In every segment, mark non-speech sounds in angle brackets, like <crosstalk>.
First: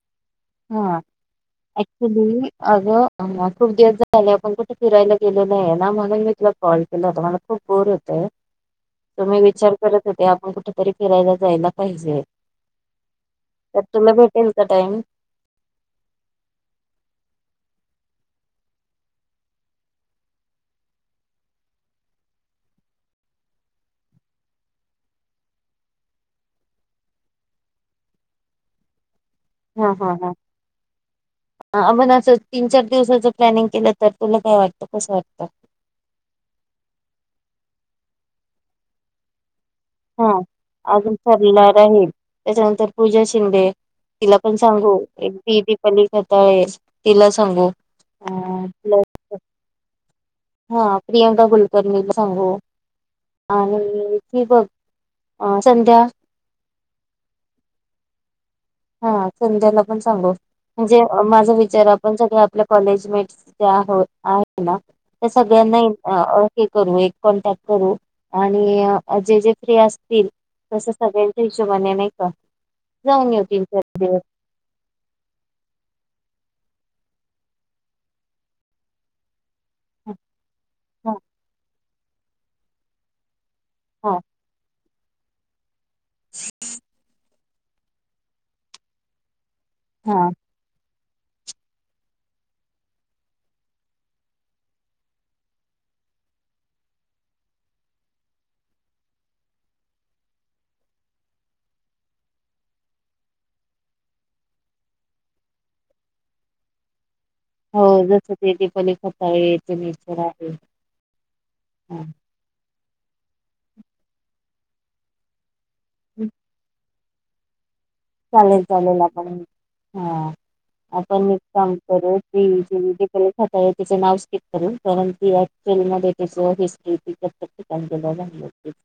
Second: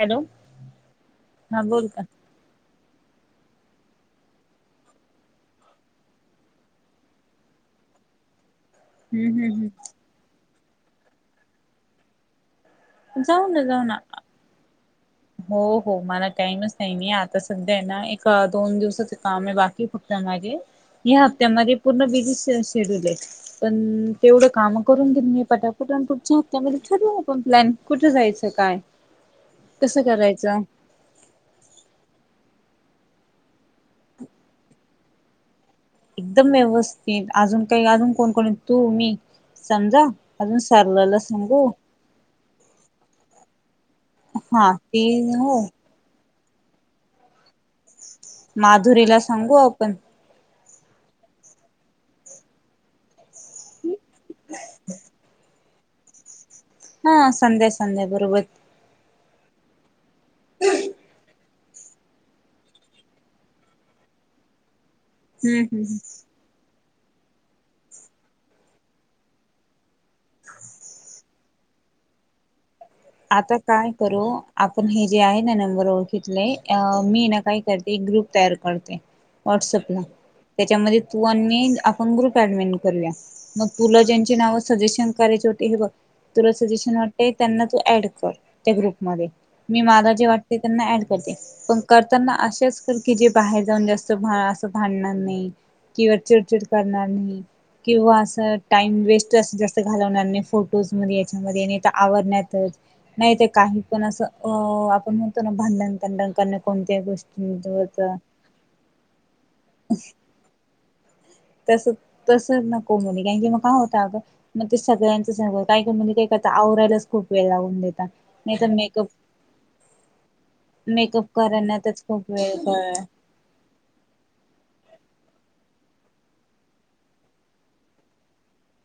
Hello हा बोल का हाक्चुली अग. खूप दिवस झाले आपण कुठे फिरायला गेले नाही ना म्हणून मी तुला कॉल केला होता मला खूप गोर होत. हम्म तुम्ही हम्म विचार हम्म करत होते आपण कुठेतरी फिरायला जायला पाहिजे. जाऊ ना तर जाऊ ना तुला भेटेल का टाईम हो हो मला टाइमच नाही नाही आता सध्या आहे ना एक दोन दिवसाच काम आहे बाकी फक्त <unintelligible> या हप्त्यामध्ये पूर्ण बिझी शेड्यूल आहे पण तेवढं काम करून घेन मी पटापट. कुठच्या हप््यामध्ये ठरवू आपण प्लॅन कुठे जायचं काय? हा कसं हा हा करायचं आप म्हण असं. तीन चार दिवसाचं प्लॅनिंग केलं तर तुला काय वाटत कसं वाटतं. एकदम व्यवस्थित अजून काही अजून कोण कोणी तू मी. समजा हा अजून अजून सरलाला ठरला सांगू राहील त्याच्यानंतर पूजा शिंदे. तिला पण हा सांगू ती हो एकदीी दिीपली खाताळे तिला सांगू अ प्लस माधुरीला सांगू आपण हा प्रियांका कुलकर्णीला सांगू आणि त बघ ह संध्या हा संध्या संध्या बरोबर हा संध्याला पण सांगू म्हणजे माझ जर आपण सगळे आपल्या कॉलेजमेट्स आहो आहे ना त्या हम्म सगळ्यांना हम्म ू एक कॉनटॅक्ट करू आणि जे जे फ्री असतील तस सगळ्यांच्या हिशोबाने नाही का जाऊन आता येतील काय करू आपण हे जे आहे ना नंबर ओळखितलेय अ मी ना काय करते एक ग्रुप तयार करते व्हॉट्सअपला हा त्याच्यामध्ये हा तू आणि मी आपण ग्रुप ऍडमिन करूया मग तुला हा ज्यांची नावं सजेशन करायचे होते हे बघ तुला सजेशन वाटतय त्यांना ऍड कर त्या ग्रुप मध्ये मी मला जे हा. वाटते त्यांना ऍड करते पण करताना अशेच कर की जे बाहेर जाऊन जास्त असं भांडणार नाही किंवा चिडचिड करणार नाही किंवा असं टाइम वेस्ट अस जास्त घालवणार नाही फोटोज मध्ये याच्यामध्ये नाय तर आवरण्यात नाही ते काही पण असं अ आपण म्हणतो ना भांडणतांडण करणे कोणत्याही गोष्टी हो जस ते येथ नेचर आहे तस हा तसं नको मुली कारण की मग काय होत अगं मग ते सगळ्यांचं स काही काही मुली काय करता आवरायलाच खूप वेळ लावून देत चालेल चालेल आपण हा मेकअप आपण एक काम करण्यातच करू खूप ती वेळ जी क होती नां सकाळी तिच नाव स्किप करू ती क्चुअल मध्ये तीच हिस्ट्री तत ठिक <inaudible>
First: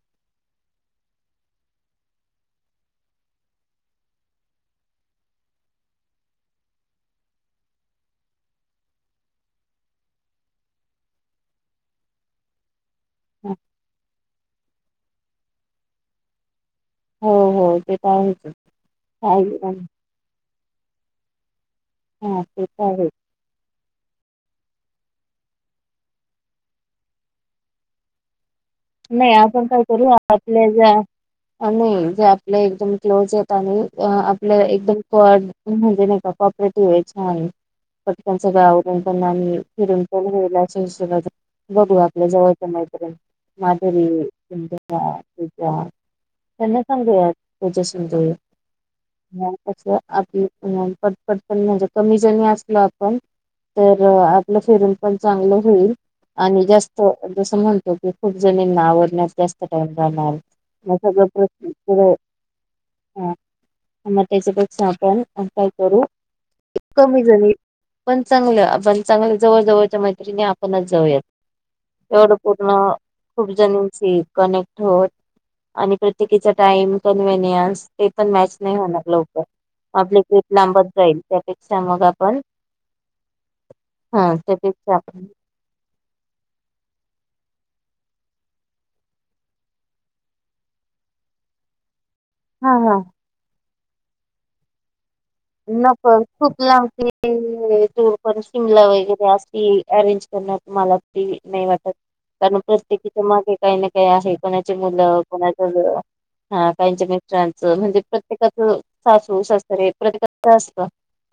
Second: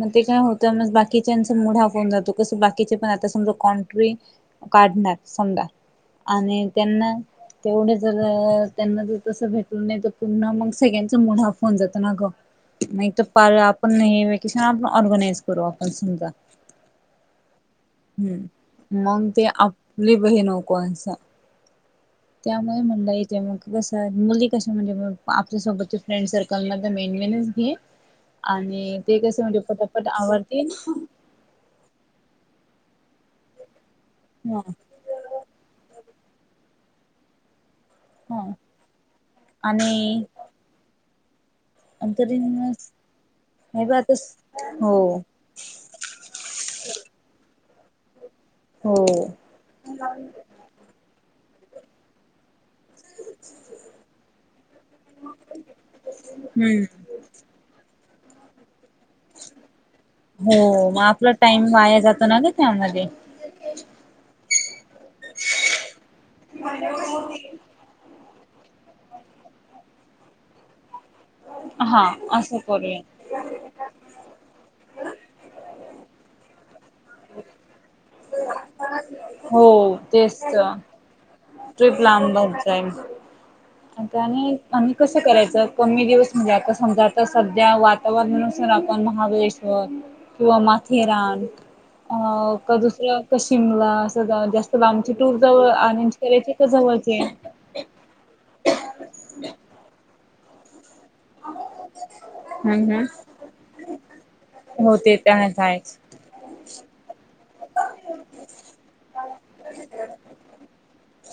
मग ते काय होतं बाकीच्याचा मुड ऑफ होऊन जातो कस बाकीचे पण आता समजा कॉन्ट्री काढणार समजा आणि त्यांना तेवढे जर त्यांना जर तस भेटल नाही तर पुन्हा मग सगळ्यांचा मुड ऑफ होऊन जातो ना गं नाही तर आपण हे वकेशन आपण ऑर्गनाइज करू आपण समजा हो हो ते तर आहेच हम् मंग काय ते आपली बहीण नको अस हा ते त्यामुळे तर आहे म्हणल इथे मग कसयं मुली कशी म्हणजे आपल्या सोबत फ्रेंड सर्कलमध्ये मेन मेनच घे आणि ते नाही कसं म्हणजे आपण काय पटापट करू आवडतील आपल्या ज्या नाही जे आपल्या एकदम क्लोज आहेत आणि आपलं ह एकदम क म्हणजे कोऑपरेटिव्ह आहे छान पण त्यांच ह गावरान पणा आणि फिरून पण होईल अशा हिशोबा बघू आपल्या जवळच्या अंतरीण मैत्रिणी हे ब माधुरी आता हो संध्या पूजा त्यांना सांगुयात पूजा शिंदे हो मग कस आपली पटपट पण म्हणजे कमी जणी असते मं आपण तर आपलं फिरून पण चांगलं होईल आणि हम्म जास्त जस म्हणतो की खूप जनींना आवर न्यास जास्त टाइम राहणार हो मग सग आपला टाइम वाया जातो ना ग त्यामध्ये मग त्याच्यापेक्षा आपण काय करू कमी झाली पण चांगलं आपण चांगलं जवळ जवळच्या मैत्रिणी आपणच हा जाऊयात एवढं असं पूर्ण करूया खूप जनींची कनेक्ट होत आणि प्रत्येकीचा टाइम कनव्हीनीयन्स ते पण मॅच नाही होणार लवकर आपले ट्रिप लांबत जाईल त्यापेक्षा ट्रीप मग आपण लांबत जाईल आता हा आणि त्यापेक्षा कस आपण करायचं मी दिवस म्हजे आता समजा आता सध्या वातावरनानुसार आपण महाबळेश्वर किंवा माथेरान अ हा का हा दुसरं शिमला अस जास्त लांबची टूर जवळ नको अरेंज करायची खूप का जवळची लांबची हम्म टूर पण शिमला वगैरे अशी अरेंज करणार तर मला तरी नाही वाटत कारण हम्म प्रत्येकीच्या मागे काही ना काही आहे कोणाची हो ते मुलं तर आहेच कोणाचं हा त्यांच्या मित्रांचं म्हणजे प्रत्येकाचं सासू सासरे प्रत्येका असत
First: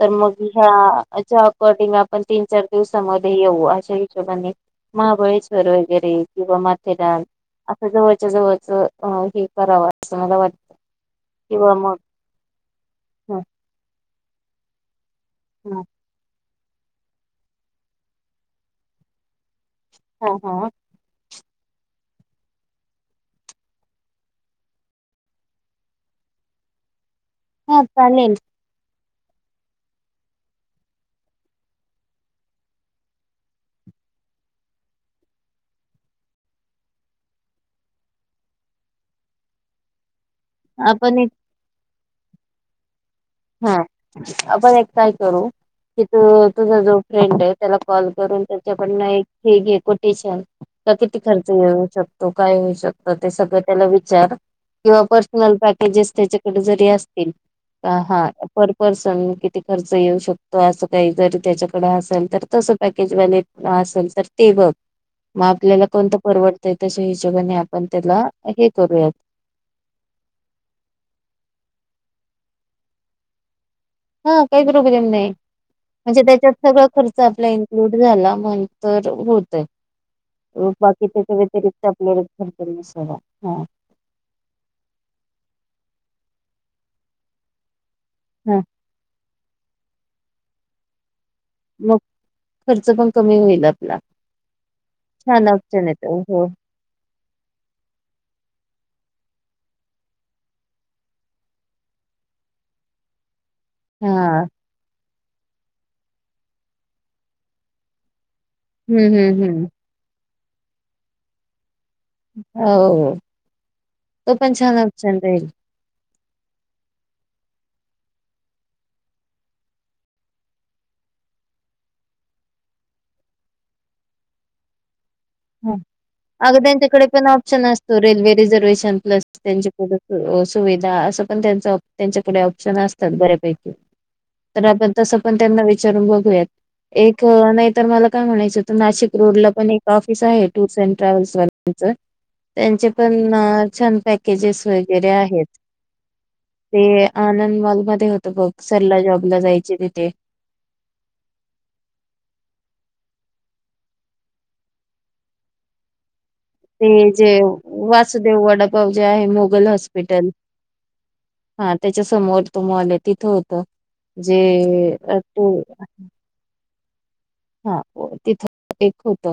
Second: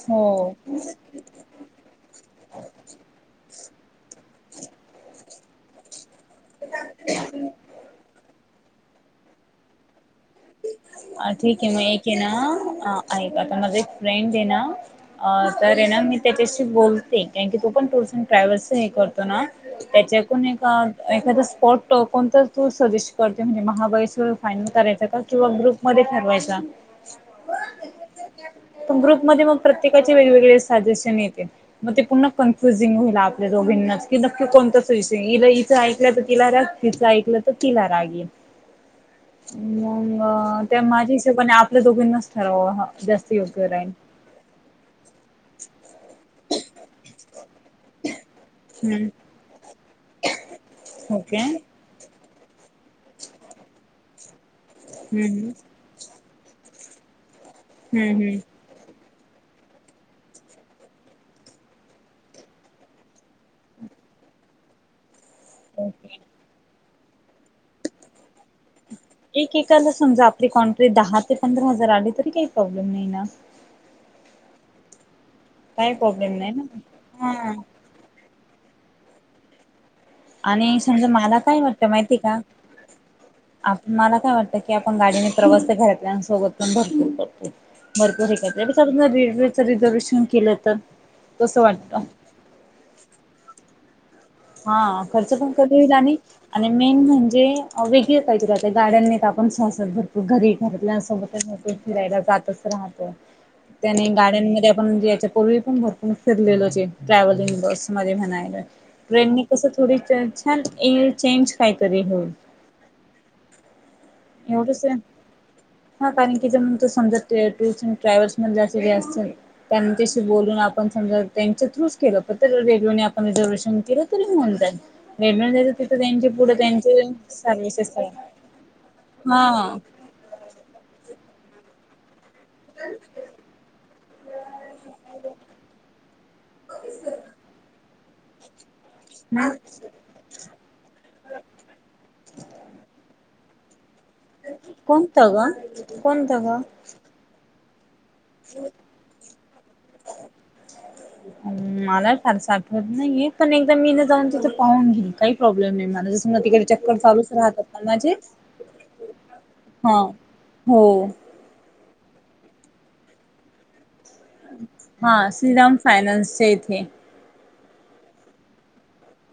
तर मग हो ह्या च्या अकॉर्डिंग पण तीन चार दिवसामध्ये येऊ अशा हिशोबाने महाबळेश्वर वगैरे किंवा माथेरान असं जवळच्या जवळच हे कराव अ ठीक आहे मग एक आहे ना ऐक ह आता माझा एक फ्रेंड आहे ना अ तर आहे ना मी त्याच्याशी बोलते कारण की तो पण टूर्स अँड ट्रॅव्हल्स हे करतो ना हा त्याच्याकडून एक हा एखाद पॉट तर तू सजेस्ट करते म्हणजे महाबळेश्वर फायनल करायचं का किंवा ग्रुप मध्ये ठरवायचा हा चालेल ण ग्रुप मध्ये मग प्रत्येकाचे वेगवेगळे सजेशन येते मग ते पूर्ण कन्फ्युजिंग होईल आपल्या अभि नक्की नक्की कोणताच विषय इला इिचं ऐकलंय तर तिला राग तिचं ऐकलं तर तिला राग ये मग त्या माझ्या आपण एक हिशोबाने आपल्या दोघींनाच ठरावं जास्त योग्य हा राहील. आपण एक काय करू की तू तुझा जो फ्रेंड आहे त्याला कॉल करून हम्म त्याच्याकडन एक हे घे कोटेशन तर किती खर्च हम्म घेऊ शकतो काय श स त्या विचार किं पर् प हम्म प्रस्नल ते <inaudible> हम्म. किती खर्च येऊ शकतो असं काही जरी त्याच्याकडे असेल तर तसं पॅकेज वलेज असेल ते बघ मग आपल्याला कोणत ओके. परवडतय तशा हिशोबाने आपण त्याला दे वू एक एकाला समजा आपली कॉन्ट्रेक्ट दहा ते पंधरा हजार आली तरी काही प्रॉब्लेम नाही ना काही प्रोब्म नाही काही म्हणजे प्रॉब्लेम नाही त्याच्यात ना. सगळा खर्च आपला हा इन्क्लूड झाला म्ह तर होतय आणि बाकी समजा त्याच्या मला काय व्यतिरिक्त वाटतं माहितीय आपल्याला का खर्च नसावा हा आप मला काय वाटतं की आपण गाडीने प्रवास घरातत भरपूरत भरपूर हा हे रेल्वेच रिझर्वेशन केलं तर कसं मग वाटतं? खर्च पण कमी होईल आपला हा खर्च छान पण कमी ऑप्शन होईल आहे आणि तो हो आणि मेन म्हणजे जे वेगळे काही गार्डनने आपण शसत भरपूर घरी घरातल्या सोबतच फिरायला हा तस राहत हा पूर्वी पण भरपूर फिरलेलो ट्रॅव्हलिंग बस मध्ये म्हणायला हम्म ट्रेनने हम्म हम्म कस थोडी छान चेंज खयच हो तो पण छान एवढंच आहे. नुकसान राईल कारण की त समजा टूर्स ट्रॅव्हल्स म जे असल त्यांच्याशी बोलून आपणसमजा त्यांच्या थ्रूच केलं पण रेडिओने आपण रिझर्वेशन केलं तरी म्हणतय हा वेडमच तिथं त्यांचे पुढं अगं त्यांचे त्यांच्याकडे सर्विसेस पल हा त्यां सुविधा अस पण त्यां आपले ऑप्शन असतात बऱ्यापैकी तर आपण तसं पण त्यांना विचारून बघूयात एक नाही तर मला काय म्हणायचं नाशिक म रोडला पण एक ऑफिस आहे टूर्स अँड ट्रॅव्हल्सच त्यांचे पण छान पॅकेजेस वगैरे कोणतं आहेत ग कोणतं ग ते आंद तर बघ सरला जॉबला जायचे तिथे हम् मला फार साठवत नाहीये पण एकदा मीनं जाऊन तिथ पाहून घेन काही प्रॉब्लेम नाही मला तिकडे ते चक्कर चालूच जे राहतात म्हणजे वासुदेव वडापाव जे आहे मोगल हा हॉस्पिटल हो हा त्याच्या समोर तो मॉल आहे तिथं होत जे हा तू श्रीराम फायनान्सच्या इथे हा तिथ एक होत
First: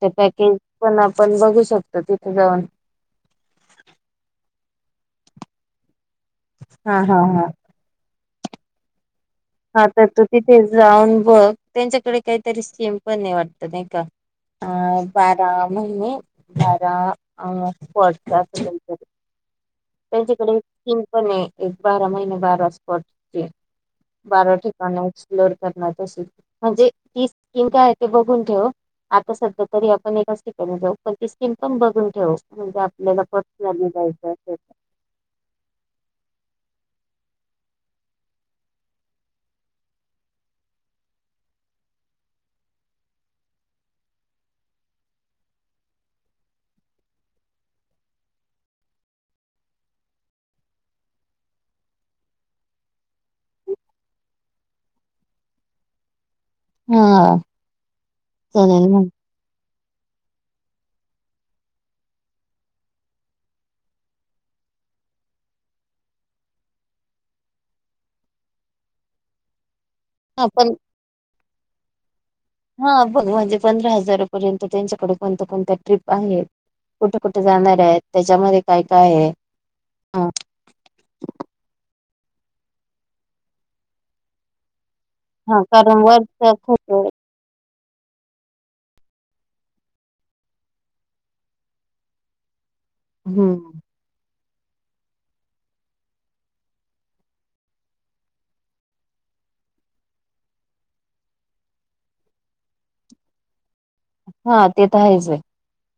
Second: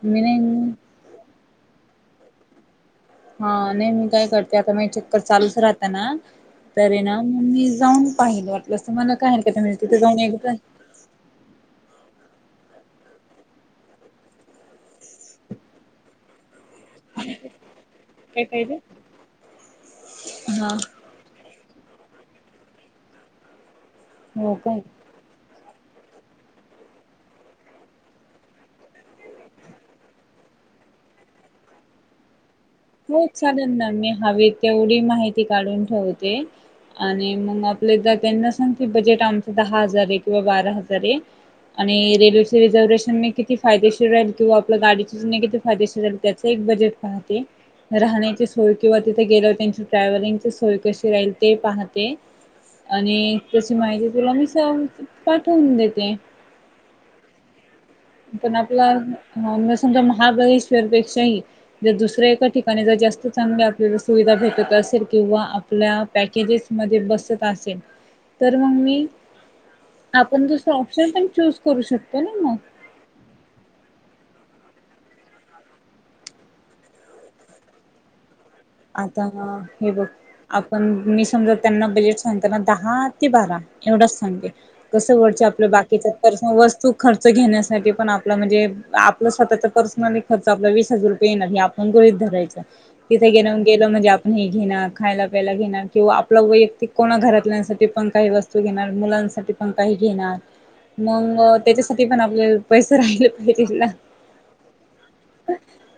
तर मी पॅकेज नाही पण आपण बघू शकत तिथे जाऊन हा नाही मी काय करते आता म चक्कर चालूच राहत ना त हा ना हा मग हा मी जाऊन पाहिलं वाटलं अस मला काय हरकत म्हणजे हा तिथे तर जाऊन तू एकदा तिथे जाऊन बघ त्यांच्याकडे काहीतरी स्कीम पण नाही वाटत नाही का अ बारा महिने घार काय पाहिजे? स्पट त्यांच्याकडे हा स्न पण आहे एक बारा महिने बारा स्पॉट हो बारा काय ठिकाण एक्सप्लोर त म्हणजे ती स्कीिम काय आहे ते बघून ठेव आता सध्या तरी आपण एका सिकम ठेऊ पण ती स्कीम पण बघून ठेवू म्हणजे आपल्याला हो चालेल पसनली ना मी जायचंय हवी तेवढी माहिती काढून ठेवते आणि मग आपले जर त्यांना सांगते बजेट आमचं दहा हजारे किंवा बारा हजारे आणि रेल्वेचे रिझर्वेशनने किती फायदेशीर राहील किंवा आपल्या गाडी चीनीगीदे फायदेशीर त्यचे बजेट पाहते राहण्याची सोय किंवा तिथे गेल्यावर त्यांची ट्रॅव्हलिंगची सोय कशी राहील ते पाहते आणि तशी माहिती दील्या नुसार पाठवून देते हा पण आपला चालेल च मग म्हामस महाबळेश्वरपेक्षाही जर दुसऱ्या एका ठिकाणी जर जास्त चांगली आपल्या सुविधा भेटतर सर किंवा आपल्या पॅकेजेस मध्ये बसत असेल तर मग मी हा आपण दुसर पण ऑप्शन पण चूज करू शकतो ना मग हा बघ म्हणजे पंधरा हजारापर्यंत त्यांच्याकडे कोणत्या कोणत्या ट्रीप आहेत कुठे कुठे जाणार आहेत त्याच्यामध्ये काय काय आता आहे ह हे बघ हा आपण मी समजा त्यांना बजेट नंतरना दहा ते बारा एवढाच सांगे कसं वरच हा, आपल्या कारण बाकीच तर वरचा वस्तू खर्च घेण्यास सखीपण आप म्हणजे आपलं स्वतःचा पर्सनली खर्च आपला वीस हजार रुपये येणारे हे आपण गहेत धरायच हम्म म्हणजे आपण हे घे खायला पियला घेणार किंवा आपला वैयक्तिक कोणा घरात ल्ययासाठी पण काही वस्तू घेणार मुलांसाठी पण काही घेणार मग त्याच्यासाठी पण आपले पैसे राहिले पाहिजे ना हा ते तर आहेच वै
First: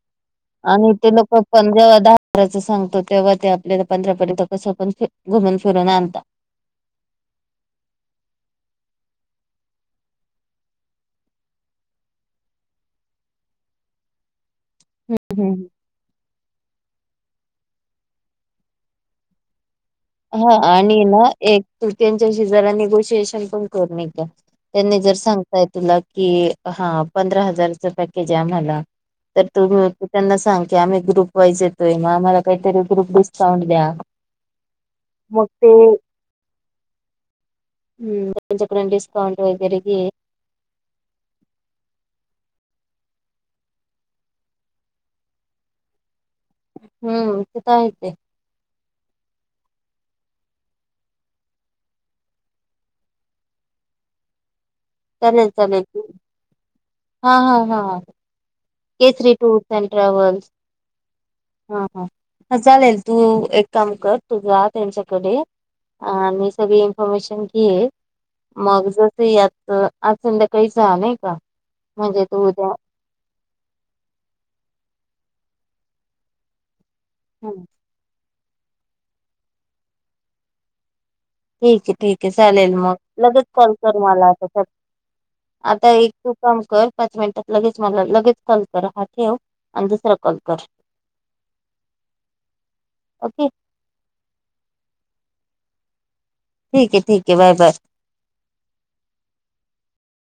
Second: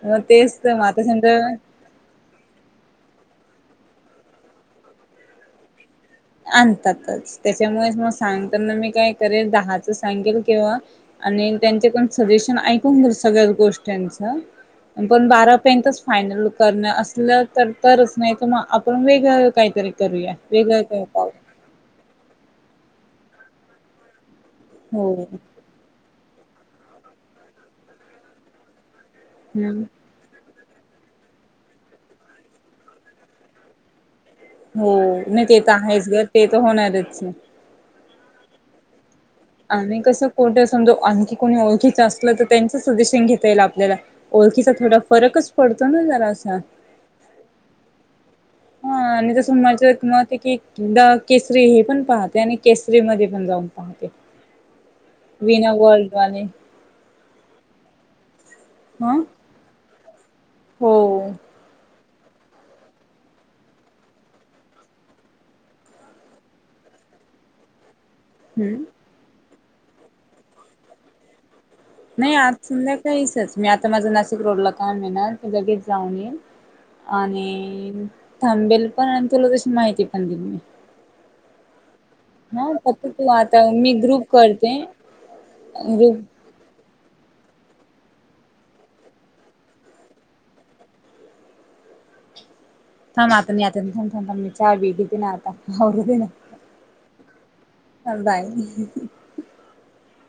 मग तेच तर मग आणि आता ते लोक समजा पण जेव्हा दहा हारच सांग तेव्हा ते आपल्याला पंधपर्यंत कसं पण घुमून फिरून आणता आणतातच त्याच्यामुळेच मग सांगताना मी काय करेल दहाच सांगेल किंवा आणि त्यांच्याकून सजेशन ऐकून घ सगळ्या गोष्टीच पण हम्म हम्म. बारापर्यंतच फायनल करण अस थीलर तरच नाही तर मग आपण वेगळंळ काहीतरी करूया वेगळं का ू एक गोष्टींचेच्य शी जरा ज निगोशिएशन पण कर का त्यांनी हो जर सांगताय तुला कि हा पंधरा हजारच पॅकेज आहे आम्हाला तर हम्म तुम्ही त्यांना सांग की आम्ही ग्रुप वाइज येतोय मग आम्हाला काहीतरी ग्रुप डिस्काउंट द्या हो नाही ते तर आहेच घर ते तर होणारच हम रपचकरंडीस आणि कसं कोुठे समजा आणखी कोणी ओळखीच असत त्यांच सजेशन घेता येल आपल्याला ओळखीचा थोडा फरकच पडतो ना जरा अ हम्म तीथ हा आणि जसं माझं मत ऐकी की एकदा केसरी हे पण पाहते आणि केसरी म पण जाऊन पाहते चालेल मीना चालेल गोल्डवाने हा हा हा हा केसरी टूर्स अँड ट्रॅव्हल्स. हो हा हा. हा चालेल तू एक काम कर तू जा त्यांच्याकडे अमी सगळी इन्फॉर्मेशन कीये हम्म. मग जस यात अ आज संध्याकाळी झा नाही का? म्हणजे नाही तू आज उद्या समधा काहीचच मी आता माझं नाशिक रोडला काम आहे ना ते लगेच जाऊन येईन. हं, आणि थांबेल पण आणि तुला तशी माहिती पण दिन मी ठीक ठीक हा चालेल मग फक्त तू लगेच आता कॉल मी कर ग्रुप मला आता करते आता एक ग्रुप तू काम कर पाच मिनिटात लगेच. मला लगेच कॉल करा हा ठेव आणि दुसरा कॉल कर. थांब ओके आता मी आता थ थांथ मी चहा बीते ना आता ना हो हो पीना. ठीक आहे ठीक आहे बरं बरं. नंदा आहेत हं हं हं.